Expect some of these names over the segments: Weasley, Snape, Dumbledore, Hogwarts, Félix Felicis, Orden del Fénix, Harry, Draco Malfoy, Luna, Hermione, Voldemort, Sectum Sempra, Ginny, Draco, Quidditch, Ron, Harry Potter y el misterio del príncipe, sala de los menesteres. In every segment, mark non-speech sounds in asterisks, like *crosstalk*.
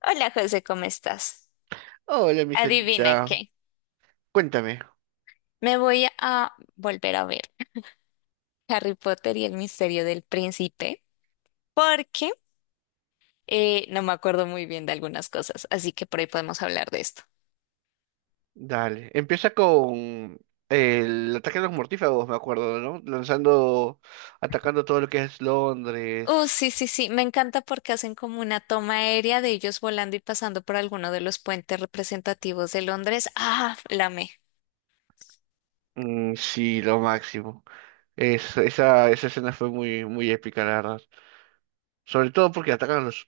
Hola José, ¿cómo estás? Hola, mi Adivina Sarita. qué. Cuéntame. Me voy a volver a ver Harry Potter y el misterio del príncipe porque no me acuerdo muy bien de algunas cosas, así que por ahí podemos hablar de esto. Dale. Empieza con el ataque a los mortífagos, me acuerdo, ¿no? Lanzando, atacando todo lo que es Sí, Londres. sí, sí, me encanta porque hacen como una toma aérea de ellos volando y pasando por alguno de los puentes representativos de Londres. Ah, la amé. Mm, sí, lo máximo. Esa escena fue muy, muy épica, la verdad. Sobre todo porque atacan a los...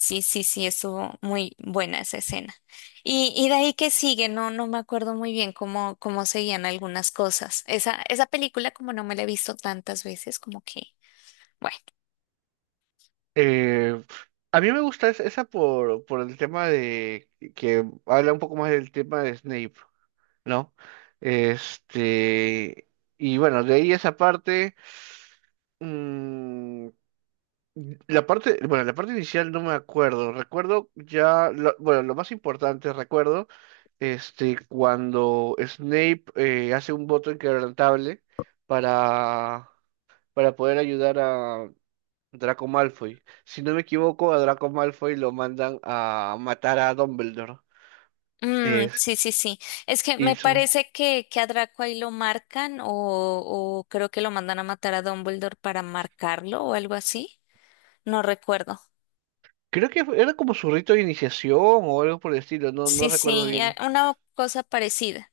Sí, sí, sí, estuvo muy buena esa escena. Y de ahí que sigue, no, no me acuerdo muy bien cómo, cómo seguían algunas cosas. Esa película, como no me la he visto tantas veces, como que, bueno. Eh, a mí me gusta esa por el tema de... que habla un poco más del tema de Snape, ¿no? Este... Y bueno, de ahí esa parte... Mm, la parte, bueno, la parte inicial no me acuerdo. Recuerdo ya, lo más importante recuerdo, este, cuando Snape hace un voto inquebrantable para, para poder ayudar a Draco Malfoy. Si no me equivoco, a Draco Malfoy lo mandan a matar a Dumbledore. Mm, Es, sí, sí, sí. Es que y me su, parece que a Draco ahí lo marcan o creo que lo mandan a matar a Dumbledore para marcarlo o algo así. No recuerdo. Era como su rito de iniciación o algo por el estilo, no, no Sí, recuerdo sí, bien. una cosa parecida.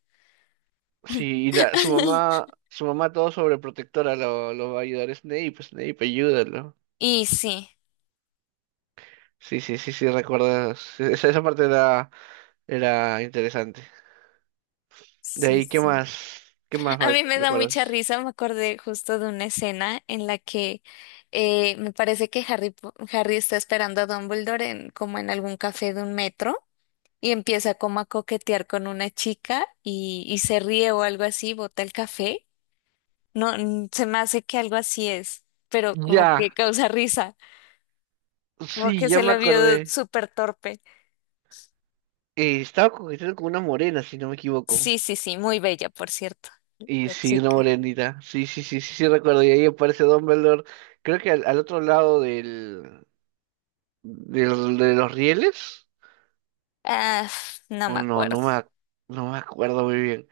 Sí, y la, *laughs* su mamá todo sobreprotectora lo va a ayudar. Snape, pues Snape, ayúdalo. Y sí, Sí, sí, sí, sí, recuerdas. Esa parte era, era interesante. De sí, ahí, ¿qué sí. más? ¿Qué más A mal mí me da mucha recuerdas? risa, me acordé justo de una escena en la que me parece que Harry está esperando a Dumbledore en, como en algún café de un metro y empieza como a coquetear con una chica y se ríe o algo así, bota el café. No, mm, se me hace que algo así es, pero como que Ya, causa risa, como sí, que ya se me lo vio acordé. súper torpe. Estaba coqueteando con una morena, si no me equivoco. Sí, sí, sí, muy bella, por cierto, Y la sí, una chica. morenita. Sí, sí, sí, sí, sí, recuerdo. Y ahí aparece Dumbledore. Creo que al, al otro lado del, del, de los rieles. Ah, no O me no, acuerdo. No me acuerdo muy bien.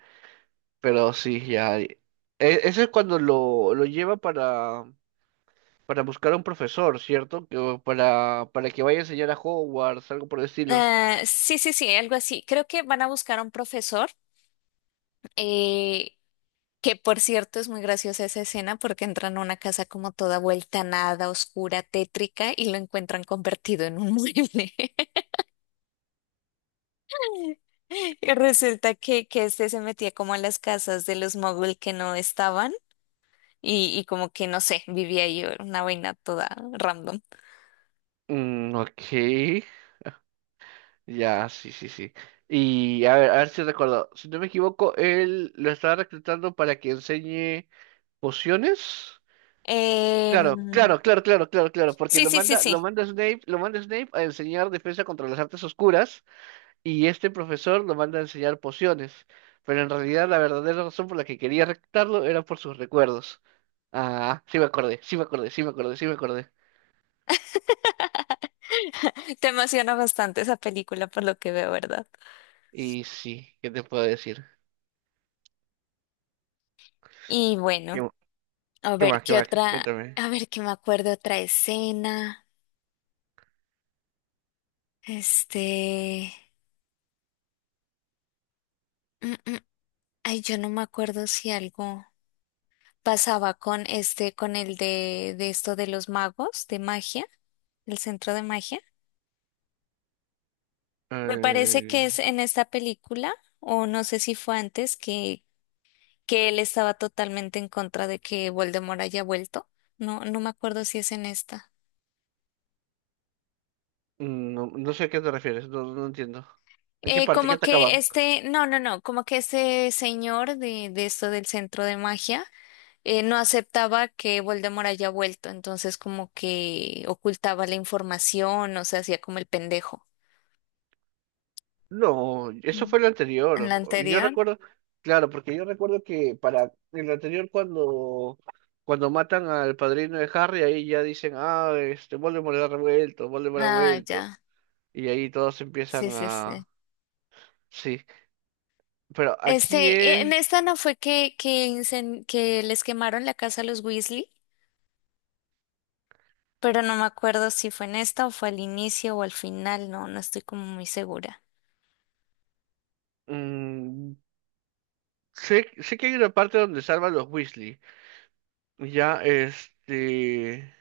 Pero sí, ya. Ese es cuando lo lleva para buscar a un profesor, ¿cierto? Que, o para que vaya a enseñar a Hogwarts, algo por el estilo. Ah, sí, sí, sí, algo así. Creo que van a buscar a un profesor, eh, que por cierto es muy graciosa esa escena porque entran a una casa como toda vuelta a nada, oscura, tétrica y lo encuentran convertido en un mueble. *laughs* Y resulta que este se metía como a las casas de los mogul que no estaban y como que no sé, vivía ahí una vaina toda random. Mm, ok. Ya, sí, sí, sí. Y a ver si recuerdo. Si no me equivoco, él lo estaba reclutando para que enseñe pociones. Claro, Em, claro, claro, claro, claro, claro, porque sí, sí, sí, sí. Lo manda Snape a enseñar defensa contra las artes oscuras. Y este profesor lo manda a enseñar pociones, pero en realidad la verdadera razón por la que quería reclutarlo era por sus recuerdos. Ah, sí me acordé, sí me acordé, sí me acordé, sí me acordé. Te emociona bastante esa película por lo que veo, ¿verdad? Y sí, ¿qué te puedo decir? Y bueno. ¿Qué, A qué ver, más, qué ¿qué más? otra? Cuéntame. A ver, que me acuerdo otra escena. Este. Mm, mm, ay, yo no me acuerdo si algo pasaba con este, con el de esto de los magos, de magia, el centro de magia. Me parece Eh, que es en esta película, o no sé si fue antes, que él estaba totalmente en contra de que Voldemort haya vuelto. No, no me acuerdo si es en esta. no, no sé a qué te refieres, no, no entiendo. ¿En qué parte? ¿Qué Como que atacaban? este, no, no, no, como que ese señor de esto del centro de magia no aceptaba que Voldemort haya vuelto, entonces como que ocultaba la información, o sea, hacía como el pendejo. No, eso Mm. fue lo ¿En la anterior. Yo anterior? recuerdo, claro, porque yo recuerdo que para el anterior cuando cuando matan al padrino de Harry, ahí ya dicen, ah, este Voldemort ha revuelto, Voldemort ha Ah, vuelto. ya. Y ahí todos empiezan Sí, sí, sí. a... Sí, pero aquí Este, y es... en esta no fue que que les quemaron la casa a los Weasley, pero no me acuerdo si fue en esta o fue al inicio o al final, no, no estoy como muy segura. mm, sé, sé que hay una parte donde salvan los Weasley. Ya, este...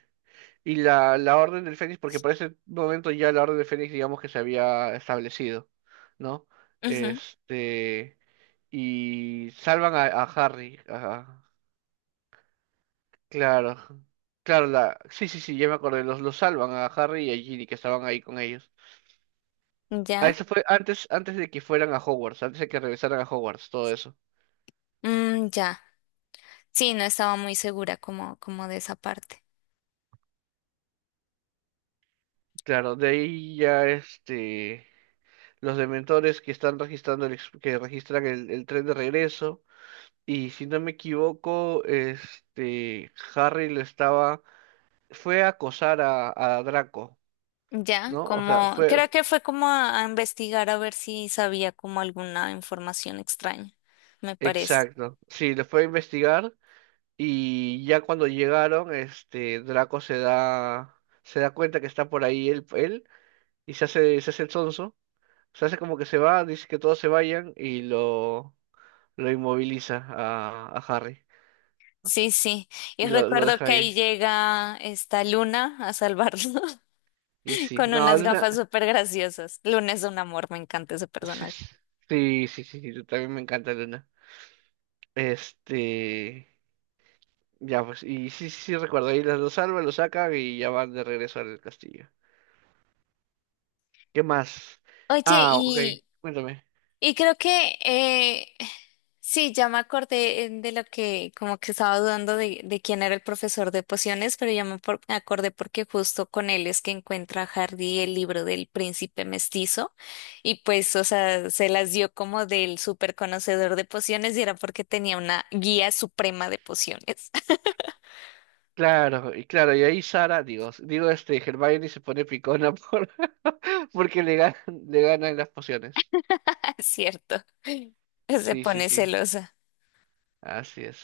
Y la, la Orden del Fénix, porque por ese momento ya la Orden del Fénix, digamos que se había establecido, ¿no? Ujú. Este, y salvan a Harry, ajá, claro, claro, la, sí, sí, sí, ya me acordé, los salvan a Harry y a Ginny que estaban ahí con ellos. Ah, ¿Ya? eso fue antes, antes de que fueran a Hogwarts, antes de que regresaran a Hogwarts, todo eso. Mm, ya. Sí, no estaba muy segura como, como de esa parte. Claro, de ahí ya este, los dementores que están registrando que registran el tren de regreso. Y si no me equivoco, este Harry lo estaba, fue a acosar a Draco, Ya, ¿no? O sea, como, fue, creo que fue como a investigar a ver si sabía como alguna información extraña, me parece. exacto, sí, le fue a investigar y ya cuando llegaron, este Draco se da cuenta que está por ahí él, él y se hace el sonso, se hace como que se va, dice que todos se vayan y lo inmoviliza a Harry Sí, sí. Y y lo recuerdo deja que ahí. ahí llega esta Luna a salvarlo *laughs* Y sí, con no, unas gafas Luna, súper graciosas. Luna es un amor, me encanta ese sí, personaje. sí, sí, sí, sí, también me encanta Luna. Este, ya pues, y sí, sí, sí, recuerdo, ahí los salva, los sacan y ya van de regreso al castillo. ¿Qué más? Oye, Ah, ok, y cuéntame. Y creo que sí, ya me acordé de lo que como que estaba dudando de quién era el profesor de pociones, pero ya me acordé porque justo con él es que encuentra Hardy el libro del príncipe mestizo y pues, o sea, se las dio como del súper conocedor de pociones y era porque tenía una guía suprema de pociones, Claro, y claro, y ahí Sara, digo, digo este, Hermione se pone picona por, *laughs* porque le ganan las pociones. *laughs* ¿cierto? Se Sí, sí, pone sí, celosa. así es.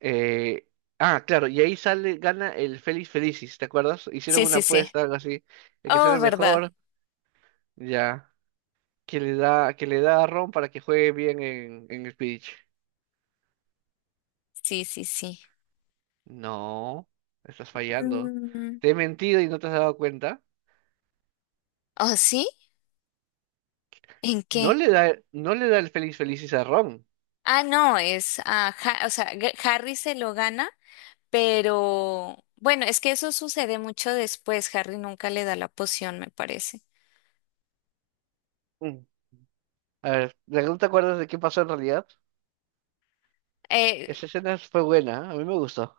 Eh, ah, claro, y ahí sale, gana el Feliz Felicis, ¿te acuerdas? Hicieron Sí, una sí, sí. apuesta, algo así, el que sale Oh, ¿verdad? mejor, ya. Que le da, que le da a Ron para que juegue bien en el pitch. Sí, sí, sí. No, estás fallando. Mm. Te he mentido y no te has dado cuenta. ¿Oh, sí? ¿En No qué? le da, no le da el feliz felices a Ron. Ah, no, es, ah, o sea, Harry se lo gana, pero bueno, es que eso sucede mucho después. Harry nunca le da la poción, me parece. Mm. A ver, ¿no te acuerdas de qué pasó en realidad? Eh, Esa escena fue buena, a mí me gustó.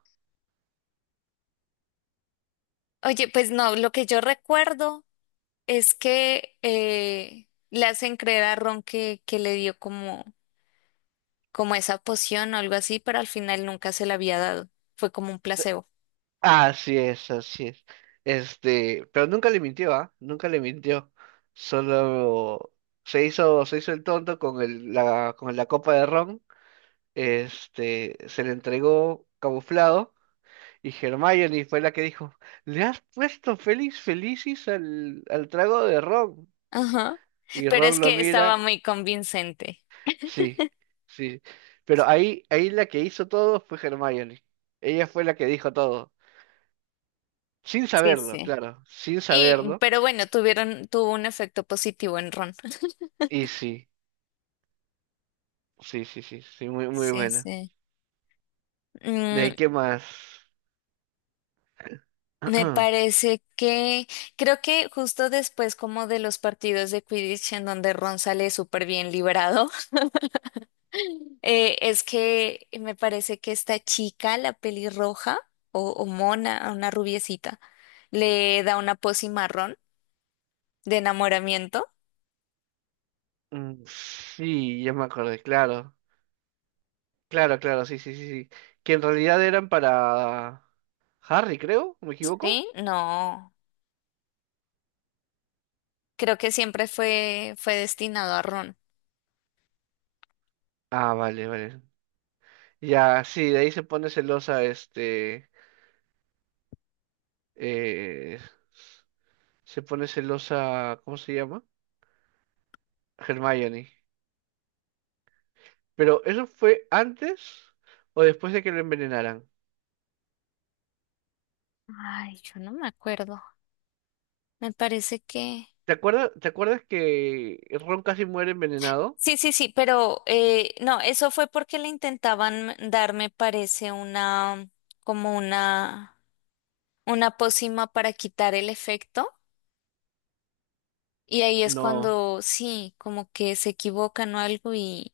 oye, pues no, lo que yo recuerdo es que le hacen creer a Ron que le dio como, como esa poción o algo así, pero al final nunca se la había dado. Fue como un placebo. Así es, así es. Este, pero nunca le mintió, ¿ah? Nunca le mintió. Solo se hizo el tonto con el, la, con la copa de ron. Este, se le entregó camuflado. Y Hermione fue la que dijo, le has puesto Félix Felicis al, al trago de Ron. Ajá. Y Pero Ron es lo que mira, estaba muy convincente. sí, sí. Pero ahí, ahí la que hizo todo fue Hermione. Ella fue la que dijo todo. Sin Sí, saberlo, sí. claro, sin Y, saberlo. pero bueno, tuvieron, tuvo un efecto positivo en Ron. Y sí, sí, sí, sí, sí, muy, muy Sí, buena. sí. De Mm, ahí, ¿qué más? me *clears throat* parece que creo que justo después como de los partidos de Quidditch en donde Ron sale súper bien liberado, *laughs* es que me parece que esta chica, la pelirroja o mona, una rubiecita, le da una pócima a Ron de enamoramiento. Mm, sí, ya me acordé, claro. Claro, claro, sí, sí, sí, sí. Que en realidad eran para Harry, creo, ¿me equivoco? ¿Sí? No, creo que siempre fue, fue destinado a Ron. Ah, vale, vale. Ya, sí, de ahí se pone celosa, este, eh, se pone celosa, ¿cómo se llama? Hermione. Pero ¿eso fue antes o después de que lo envenenaran? Ay, yo no me acuerdo. Me parece que... Te acuerdas que Ron casi muere envenenado? Sí, sí, sí, pero no, eso fue porque le intentaban dar, me parece, una, como una pócima para quitar el efecto. Y ahí es No, cuando, sí, como que se equivocan o algo y...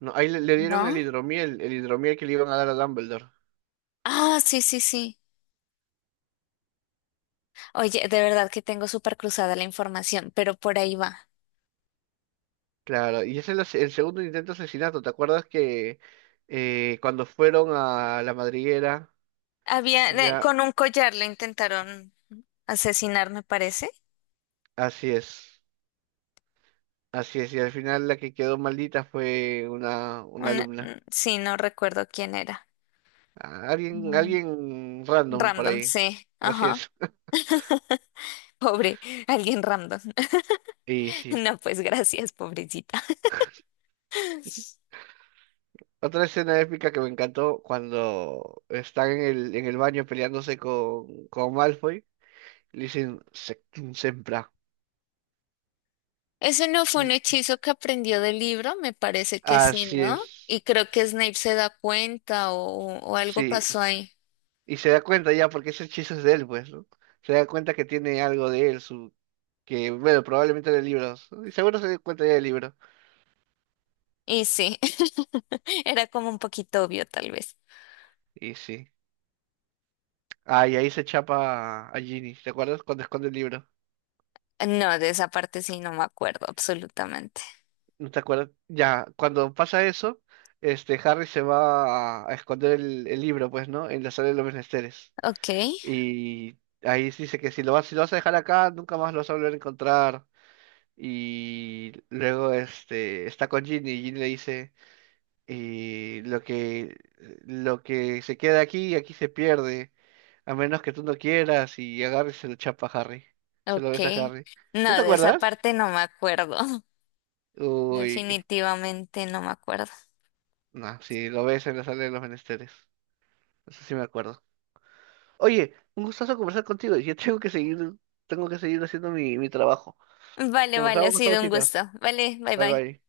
no, ahí le, le dieron ¿No? El hidromiel que le iban a dar a Dumbledore. Ah, sí, sí, sí. Oye, de verdad que tengo súper cruzada la información, pero por ahí va. Claro, y ese es el, el segundo intento de asesinato. ¿Te acuerdas que cuando fueron a la madriguera, Había, ya, con un collar le intentaron asesinar, me parece. así es. Así es, y al final la que quedó maldita fue una Mm, alumna. sí, no recuerdo quién era. Alguien, Mm. alguien random por Random, ahí. sí. Así Ajá. es. Pobre, alguien random. *laughs* *laughs* Y sí. No, pues gracias, pobrecita. Otra escena épica que me encantó cuando están en el baño peleándose con Malfoy. Le dicen Sectum Sempra. Ese no fue Y un hechizo que aprendió del libro, me parece que sí, así ¿no? es. Y creo que Snape se da cuenta o algo Sí. pasó ahí. Y se da cuenta ya, porque ese hechizo es de él, pues, ¿no? Se da cuenta que tiene algo de él, su, que, bueno, probablemente de libros. ¿No? Y seguro se da cuenta ya del libro. Y sí, *laughs* era como un poquito obvio, tal vez. Y sí. Ah, y ahí se chapa a Ginny, ¿te acuerdas? Cuando esconde el libro. No, de esa parte sí no me acuerdo, absolutamente. ¿No te acuerdas? Ya, cuando pasa eso, este Harry se va a esconder el libro, pues, ¿no? En la sala de los menesteres. Ok, Y ahí dice que si lo vas, si lo vas a dejar acá, nunca más lo vas a volver a encontrar. Y luego este está con Ginny y Ginny le dice y lo que se queda aquí, aquí se pierde, a menos que tú no quieras, y agarre y se lo chapa a Harry. Se lo ok. besa a Harry. No, ¿No te de esa acuerdas? parte no me acuerdo. *laughs* Uy, que... Definitivamente no me acuerdo. No, sí, lo ves en la sala de los menesteres. Eso sí me acuerdo. Oye, un gustazo conversar contigo. Yo *laughs* tengo que seguir haciendo mi, mi trabajo. Vale, vale, ha Conversamos con esta sido un cita. gusto. Vale, bye Bye bye. bye.